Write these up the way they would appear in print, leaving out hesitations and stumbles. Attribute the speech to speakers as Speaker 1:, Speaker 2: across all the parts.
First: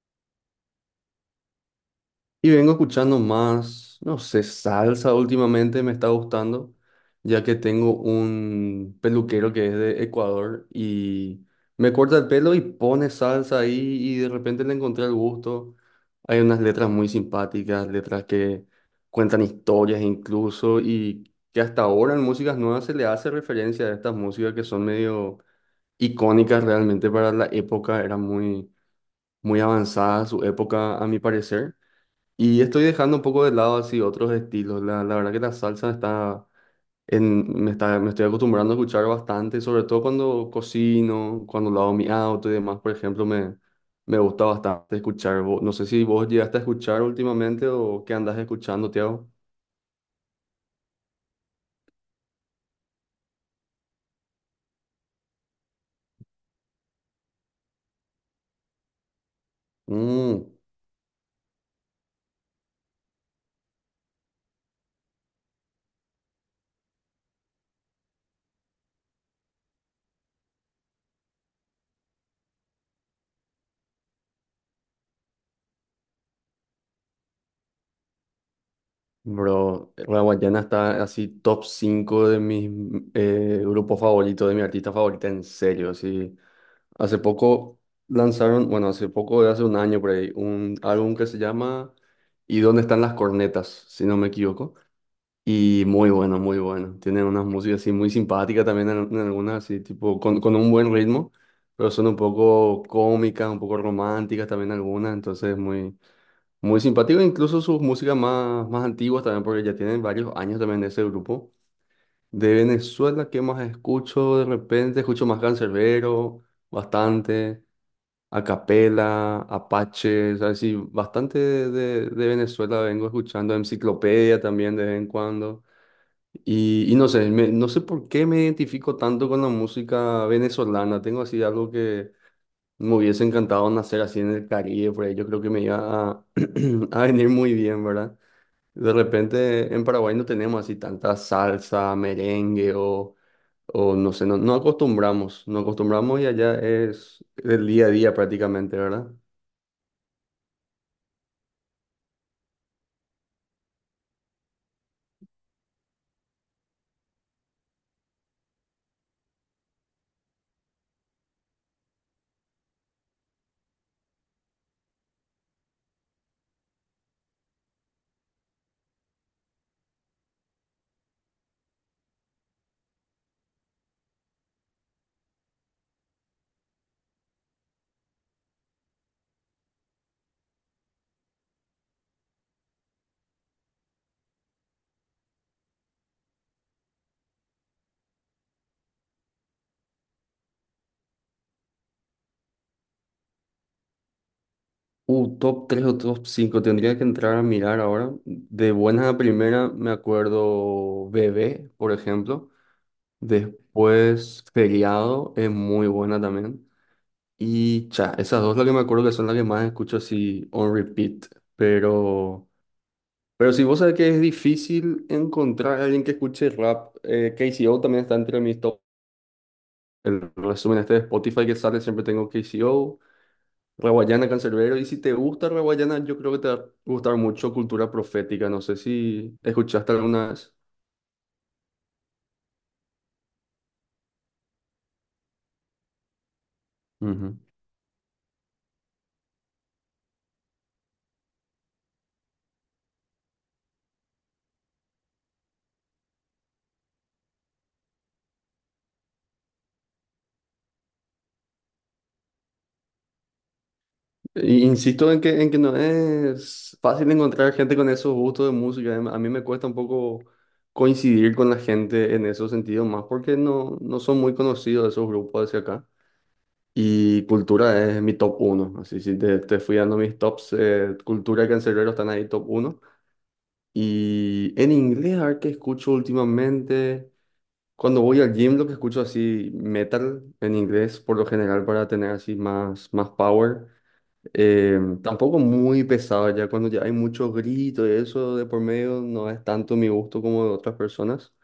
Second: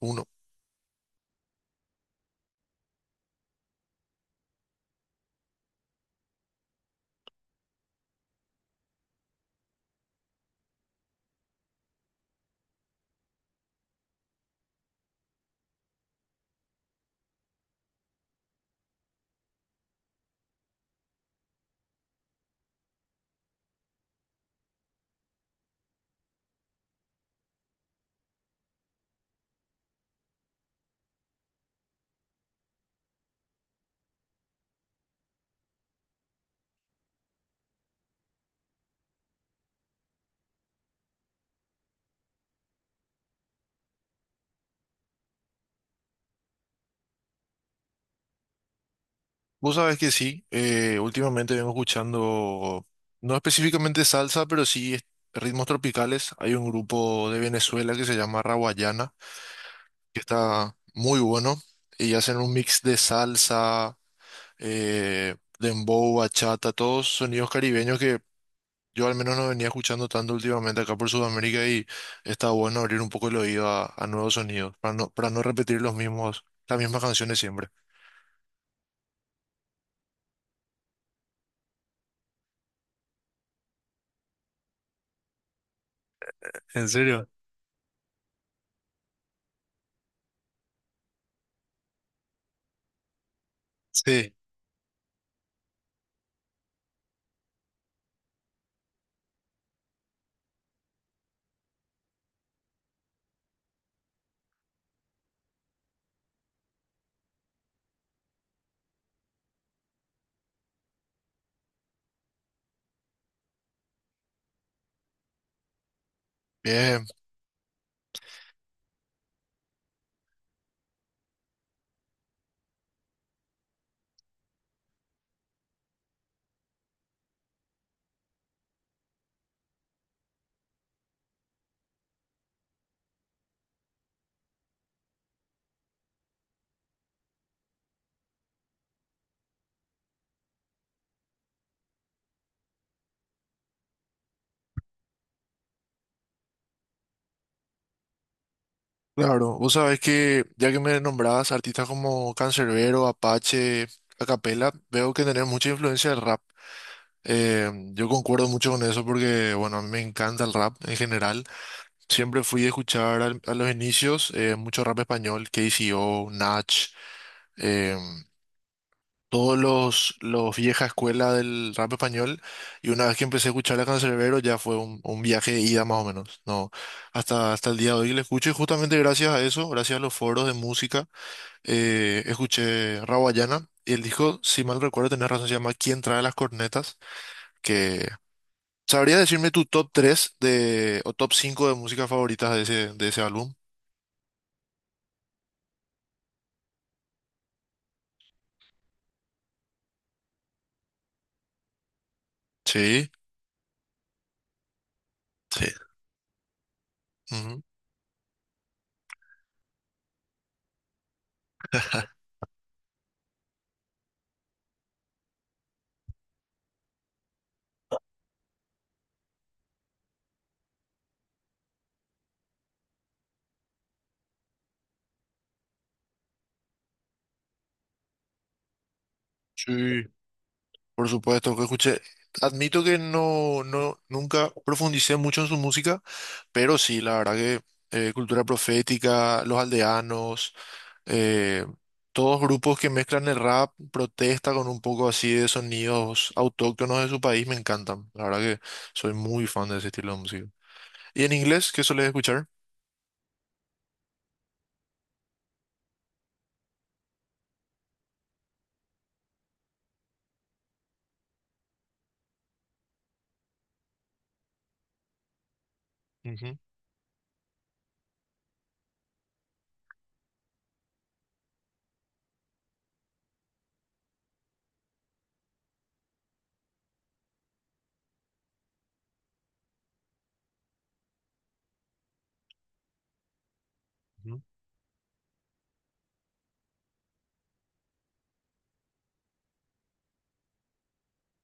Speaker 1: Uno.
Speaker 2: Y vengo escuchando más, no sé, salsa últimamente me está gustando, ya que tengo un peluquero que es de Ecuador y me corta el pelo y pone salsa ahí y de repente le encontré el gusto. Hay unas letras muy simpáticas, letras que cuentan historias incluso y que hasta ahora en músicas nuevas se le hace referencia a estas músicas que son medio icónicas realmente para la época, era muy avanzada su época a mi parecer. Y estoy dejando un poco de lado así otros estilos. La verdad que la salsa está me estoy acostumbrando a escuchar bastante, sobre todo cuando cocino, cuando lavo mi auto y demás, por ejemplo, me gusta bastante escuchar. No sé si vos llegaste a escuchar últimamente o qué andas escuchando, Tiago.
Speaker 1: Vos sabés que sí, últimamente vengo escuchando, no específicamente salsa, pero sí ritmos tropicales. Hay un grupo de Venezuela que se llama Rawayana, que
Speaker 2: Mm,
Speaker 1: está muy bueno, y hacen un mix de salsa, dembow, bachata, todos sonidos caribeños que yo al menos no venía escuchando tanto últimamente acá por Sudamérica y está bueno abrir un poco el oído a nuevos sonidos, para no repetir los mismos, las mismas canciones siempre.
Speaker 2: bro, la Guayana está así top 5 de mis grupos favoritos, de mi artista favorita, en serio, así.
Speaker 1: ¿En
Speaker 2: Hace
Speaker 1: serio?
Speaker 2: poco lanzaron, bueno, hace poco, de hace un año por ahí, un álbum que se llama ¿Y dónde están las cornetas? Si no me
Speaker 1: Sí.
Speaker 2: equivoco. Y muy bueno, muy bueno. Tienen unas músicas así muy simpáticas también en algunas, así tipo con un buen ritmo, pero son un poco cómicas, un poco románticas también algunas, entonces muy simpático. Incluso sus músicas más antiguas también, porque ya tienen varios años también de ese grupo. De Venezuela, ¿qué más escucho? De repente escucho más Canserbero,
Speaker 1: Bien.
Speaker 2: bastante. Acapela, Apache, o sea, sí, bastante de Venezuela vengo escuchando, Enciclopedia también de vez en cuando. Y no sé, no sé por qué me identifico tanto con la música venezolana. Tengo así algo que me hubiese encantado nacer así en el Caribe, por ahí yo creo que me iba a, a venir muy bien, ¿verdad? De repente en Paraguay no tenemos así tanta salsa, o no sé, no acostumbramos, no acostumbramos y allá es el día a día prácticamente, ¿verdad?
Speaker 1: Claro, vos sabés que ya que me nombrabas artistas como Canserbero, Apache, Acapella, veo que tenés mucha influencia del rap. Yo concuerdo mucho con eso porque, bueno, a mí me encanta el rap en general. Siempre fui a escuchar a los inicios mucho rap español, KCO, Nach, eh, todos los vieja escuela del rap español. Y una vez que empecé a escuchar a Canserbero ya fue un viaje de ida más o menos, ¿no? Hasta el día de hoy le escucho y justamente gracias a eso, gracias a los foros de música escuché Rawayana y él dijo, si mal recuerdo, tenés razón, se llama ¿Quién trae las cornetas? Que sabría decirme tu top 3 de, o top 5 de música favoritas de ese álbum.
Speaker 2: Top 3 o top 5 tendría que entrar a mirar ahora. De buenas a primera me acuerdo Bebé, por ejemplo.
Speaker 1: Sí,
Speaker 2: Después Feriado es
Speaker 1: sí.
Speaker 2: muy buena también.
Speaker 1: Ujú.
Speaker 2: Y cha, esas dos las que me acuerdo que son las que más escucho así on repeat. Pero, pero si vos sabés que es difícil encontrar a alguien que escuche rap, KCO también está entre mis top. El resumen este de Spotify que sale siempre tengo KCO. Raguayana, Cancerbero, y si te gusta Raguayana, yo creo que te va a gustar mucho Cultura Profética, no sé si escuchaste
Speaker 1: Sí,
Speaker 2: alguna vez.
Speaker 1: por supuesto que escuché. Admito que nunca profundicé mucho en su música, pero sí, la verdad
Speaker 2: Ujú.
Speaker 1: que Cultura Profética, Los Aldeanos, eh, todos grupos que mezclan el rap, protesta con un poco así de sonidos autóctonos de su país, me encantan. La verdad que soy muy fan de ese estilo de música. ¿Y en inglés, qué sueles escuchar?
Speaker 2: Y insisto en que no es fácil encontrar gente con esos gustos de música. A mí me cuesta un poco coincidir con la gente en esos sentidos, más porque no son muy conocidos esos grupos hacia acá.
Speaker 1: Ujú,
Speaker 2: Y Cultura es mi top uno. Así si te fui dando mis tops, Cultura y Canserbero están ahí top uno. Y en inglés, a ver qué escucho últimamente. Cuando voy al gym, lo que escucho así metal en inglés, por lo general para tener así más power.
Speaker 1: ujú.
Speaker 2: Tampoco muy pesado ya, cuando ya hay mucho grito y eso de por medio, no es tanto mi gusto como de otras personas.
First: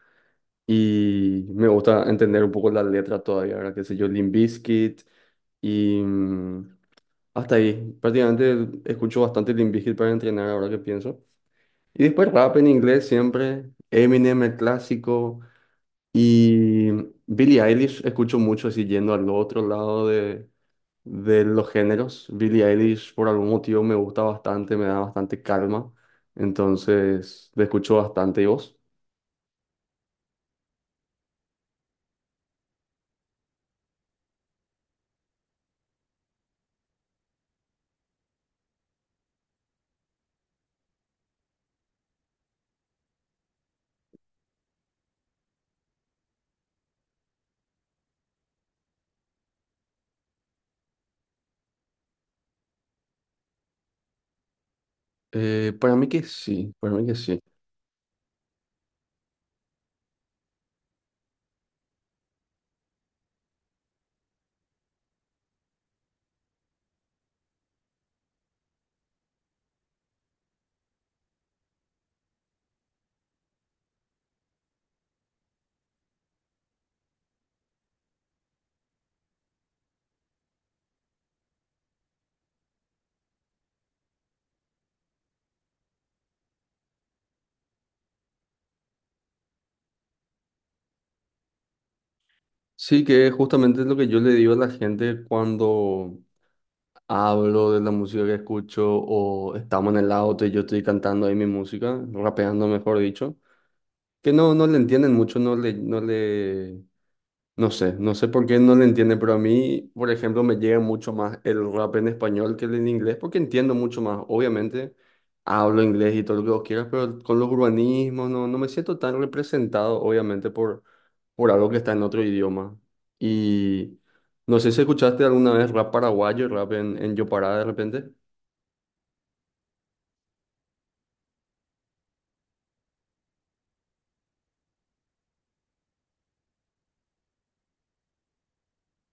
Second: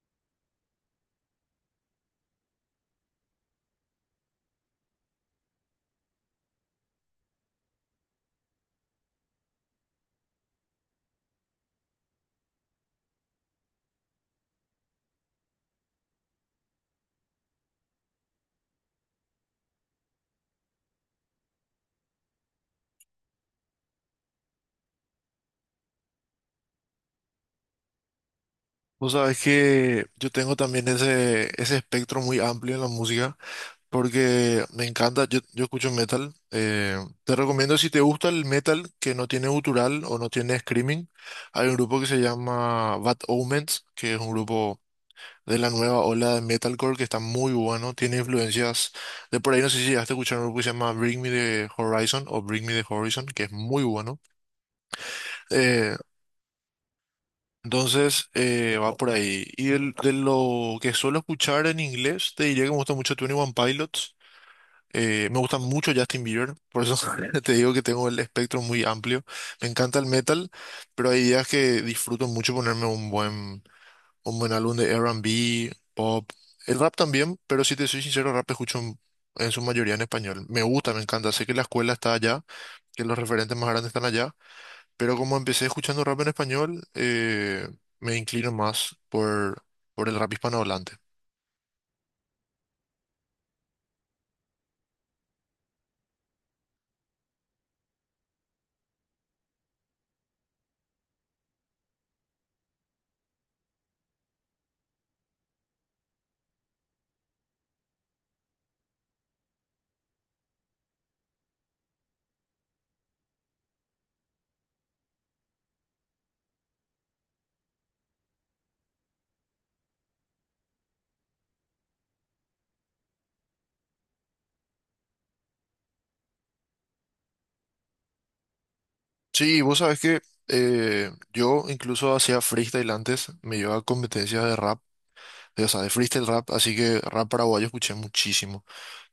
Speaker 2: Y me gusta entender un poco la letra todavía, ahora qué sé yo, Limp Bizkit y mm, hasta ahí. Prácticamente escucho bastante Limp Bizkit para entrenar ahora que pienso. Y después rap en inglés siempre, Eminem el clásico. Y Billie Eilish escucho mucho así yendo al otro lado de los géneros. Billie Eilish por algún motivo me gusta bastante, me da bastante calma. Entonces, le escucho bastante. ¿Y vos?
Speaker 1: Vos sabés que yo tengo también ese espectro muy amplio en la música, porque me encanta, yo escucho metal. Te recomiendo si te gusta el metal que no tiene gutural o no tiene screaming, hay un grupo que se llama Bad Omens, que es un grupo de la nueva ola de metalcore que está muy bueno, tiene influencias de por ahí, no sé si llegaste a escuchar un grupo que se llama Bring Me the Horizon o Bring Me the Horizon, que es muy bueno. Eh,
Speaker 2: Para mí que sí, para mí que sí.
Speaker 1: entonces va por ahí. Y de lo que suelo escuchar en inglés, te diría que me gusta mucho Twenty One Pilots. Me gusta mucho Justin Bieber, por eso te digo que tengo el espectro muy amplio. Me encanta el metal, pero hay días que disfruto mucho ponerme un buen álbum de R&B, pop. El rap también, pero si te soy sincero, rap escucho en su mayoría en español. Me gusta, me encanta. Sé que la escuela está allá, que los referentes más grandes están allá, pero como empecé escuchando rap en español, me inclino más por el rap hispanohablante.
Speaker 2: Sí, que es justamente lo que yo le digo a la gente cuando hablo de la música que escucho o estamos en el auto y yo estoy cantando ahí mi música, rapeando mejor dicho, que no le entienden mucho, No sé, no sé por qué no le entiende, pero a mí, por ejemplo, me llega mucho más el rap en español que el en inglés, porque entiendo mucho más. Obviamente, hablo inglés y todo lo que vos quieras, pero con los urbanismos no me siento tan representado, obviamente, por algo que está en otro idioma. Y no sé si escuchaste alguna vez rap paraguayo, rap en Yopará de repente.
Speaker 1: Sí, vos sabés que yo incluso hacía freestyle antes, me llevaba a competencias de rap, o sea, de freestyle rap, así que rap paraguayo escuché muchísimo.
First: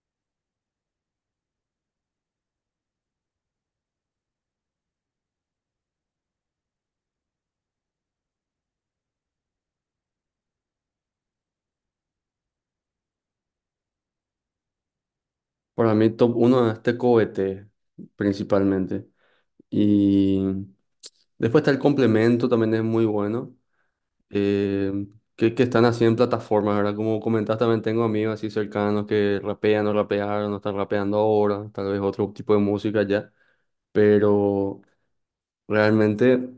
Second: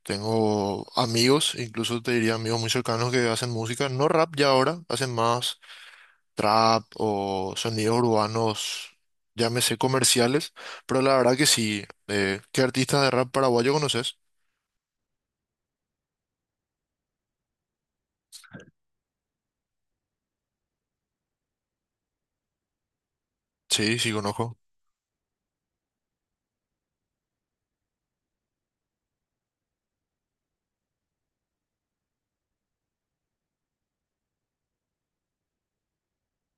Speaker 1: Tengo amigos, incluso te diría amigos muy cercanos que hacen música, no rap ya ahora, hacen más trap o sonidos urbanos, llámese comerciales, pero la verdad que sí. ¿Qué artistas de rap paraguayo conoces?
Speaker 2: Para mí, top uno es Tecoete, principalmente. Y después está el complemento, también es muy bueno.
Speaker 1: Sí, sí conozco.
Speaker 2: Eh, que están así en plataformas, ¿verdad? Como comentaste, también tengo amigos así cercanos que rapean o rapearon, no están rapeando ahora, tal vez otro tipo de música ya, pero realmente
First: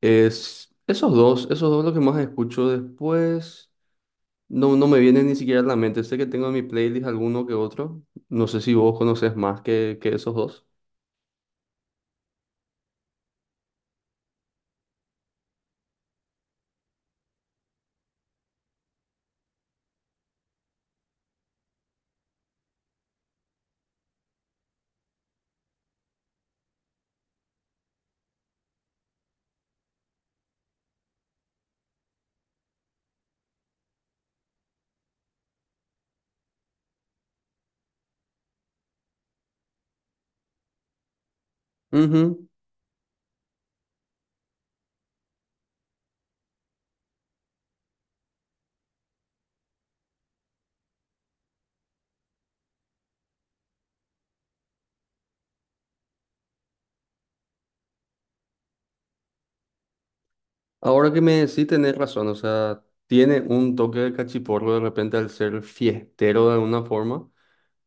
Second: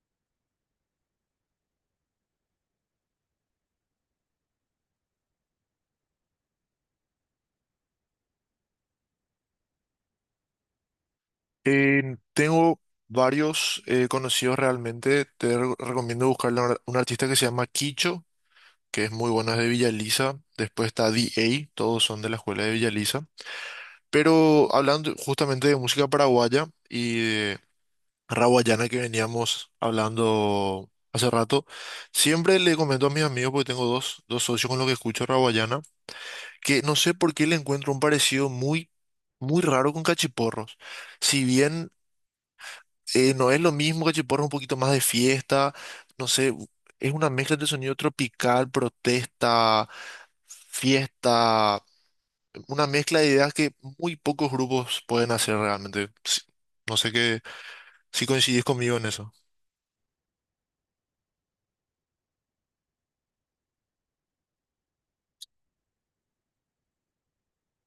Speaker 2: es esos dos lo que más escucho después. No me vienen ni siquiera a la mente. Sé que tengo en mi playlist alguno que otro. No sé si vos conoces más que esos dos.
Speaker 1: Tengo varios conocidos realmente, te recomiendo buscar un artista que se llama Kicho, que es muy bueno, es de Villa Elisa, después está D A, todos son de la escuela de Villa Elisa. Pero hablando justamente de música paraguaya y de raguayana que veníamos hablando hace rato, siempre le comento a mis amigos, porque tengo dos socios con los que escucho raguayana, que no sé por qué le encuentro un parecido muy raro con cachiporros. Si bien
Speaker 2: Ujú.
Speaker 1: no es lo mismo, cachiporros es un poquito más de fiesta, no sé, es una mezcla de sonido tropical, protesta, fiesta una mezcla de ideas que muy pocos grupos pueden hacer realmente. No sé qué, si coincidís conmigo en eso.
Speaker 2: Ahora que me sí tenés razón, o sea, tiene un toque de cachiporro de repente al ser fiestero de alguna forma,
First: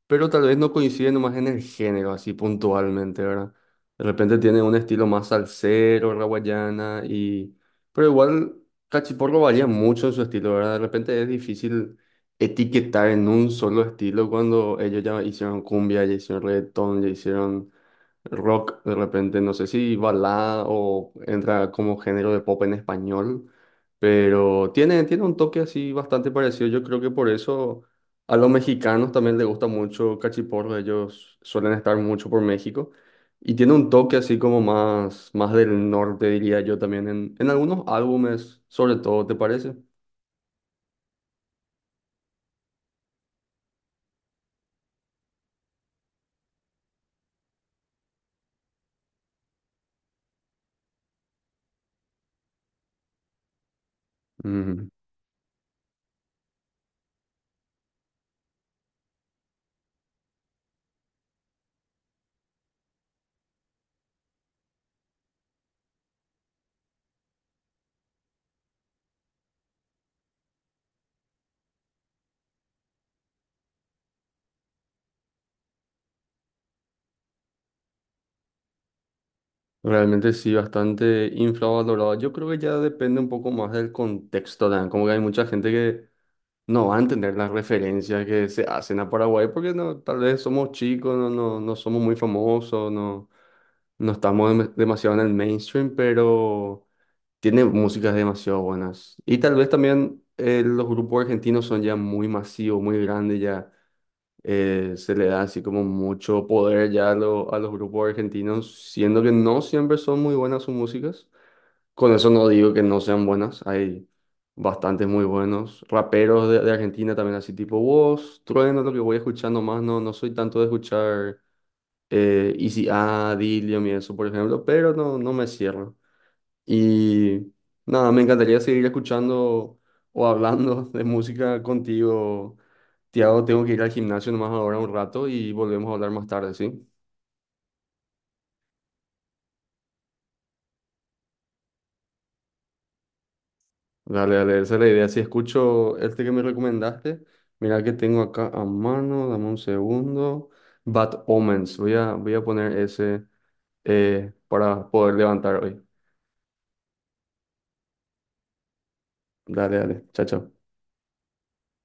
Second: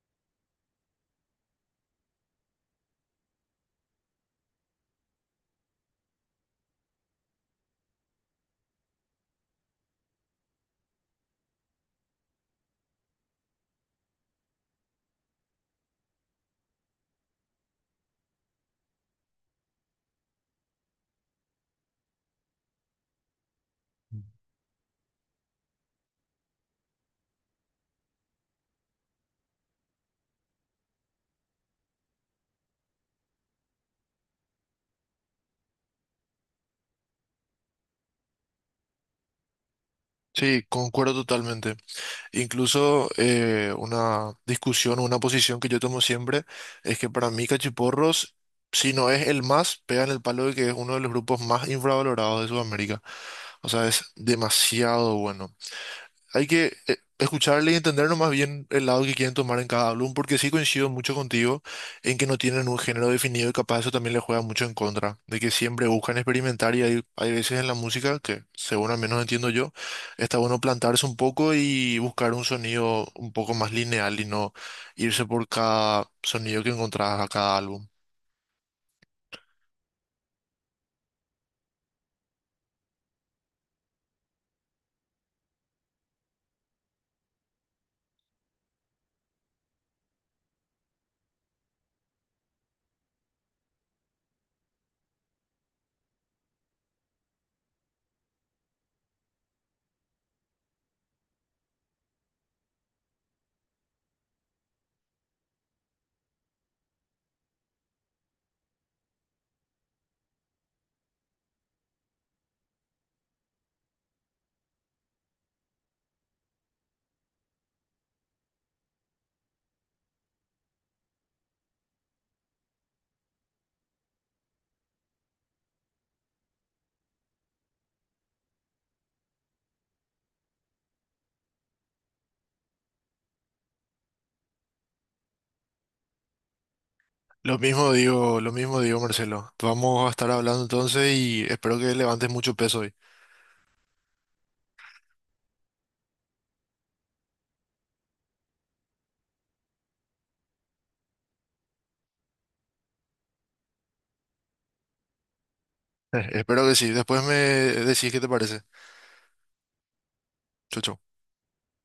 Speaker 2: pero tal vez no coincide nomás en el género, así puntualmente, ¿verdad? De repente tiene un estilo más salsero, la guayana, y... Pero igual cachiporro varía mucho en su estilo, ¿verdad? De repente es difícil etiquetar en un solo estilo cuando ellos ya hicieron cumbia, ya hicieron reggaetón, ya hicieron rock de repente, no sé si balada o entra como género de pop en español, pero tiene un toque así bastante parecido. Yo creo que por eso a los mexicanos también les gusta mucho Cachiporro, ellos suelen estar mucho por México y tiene un toque así como más del norte, diría yo también, en algunos álbumes, sobre todo, ¿te parece?
Speaker 1: Sí, concuerdo totalmente. Incluso una discusión o una posición que yo tomo siempre es que para mí Cachiporros, si no es el más, pega en el palo de que es uno de los grupos más infravalorados de Sudamérica. O sea, es
Speaker 2: Mm.
Speaker 1: demasiado bueno. Hay que escucharle y entendernos más bien el lado que quieren tomar en cada álbum, porque sí coincido mucho contigo en que no tienen un género definido y capaz eso también les juega mucho en contra, de que siempre buscan experimentar y hay veces en la música que, según al menos entiendo yo, está bueno plantarse un poco y buscar un sonido un poco más lineal y no irse por cada sonido que encontrás a cada álbum.
Speaker 2: Realmente sí, bastante infravalorado. Yo creo que ya depende un poco más del contexto, Dan. Como que hay mucha gente que no van a entender las referencias que se hacen a Paraguay porque no, tal vez somos chicos, no somos muy famosos, no estamos demasiado en el mainstream, pero tiene músicas demasiado buenas. Y tal vez también los grupos argentinos son ya muy masivos, muy grandes, ya se le da así como mucho poder ya a, a los grupos argentinos, siendo que no siempre son muy buenas sus músicas. Con eso no digo que no sean buenas, hay bastantes muy buenos. Raperos de Argentina también así tipo vos, Trueno, lo que voy escuchando más, no soy tanto de escuchar Easy A, Dilium y eso, por ejemplo, pero no me cierro. Y nada, me encantaría seguir escuchando o hablando de música contigo. Tiago, tengo que ir al gimnasio nomás ahora un rato y volvemos a hablar más tarde, ¿sí?
Speaker 1: Lo mismo digo, Marcelo. Vamos a estar hablando entonces y espero que levantes mucho peso hoy.
Speaker 2: Dale, dale, esa es la idea. Si escucho este que me recomendaste, mira que tengo acá a mano, dame un segundo. Bad Omens, voy a poner ese para poder levantar hoy.
Speaker 1: Espero que sí. Después me decís qué te parece.
Speaker 2: Dale, dale, chao, chao.
Speaker 1: Chau, chau.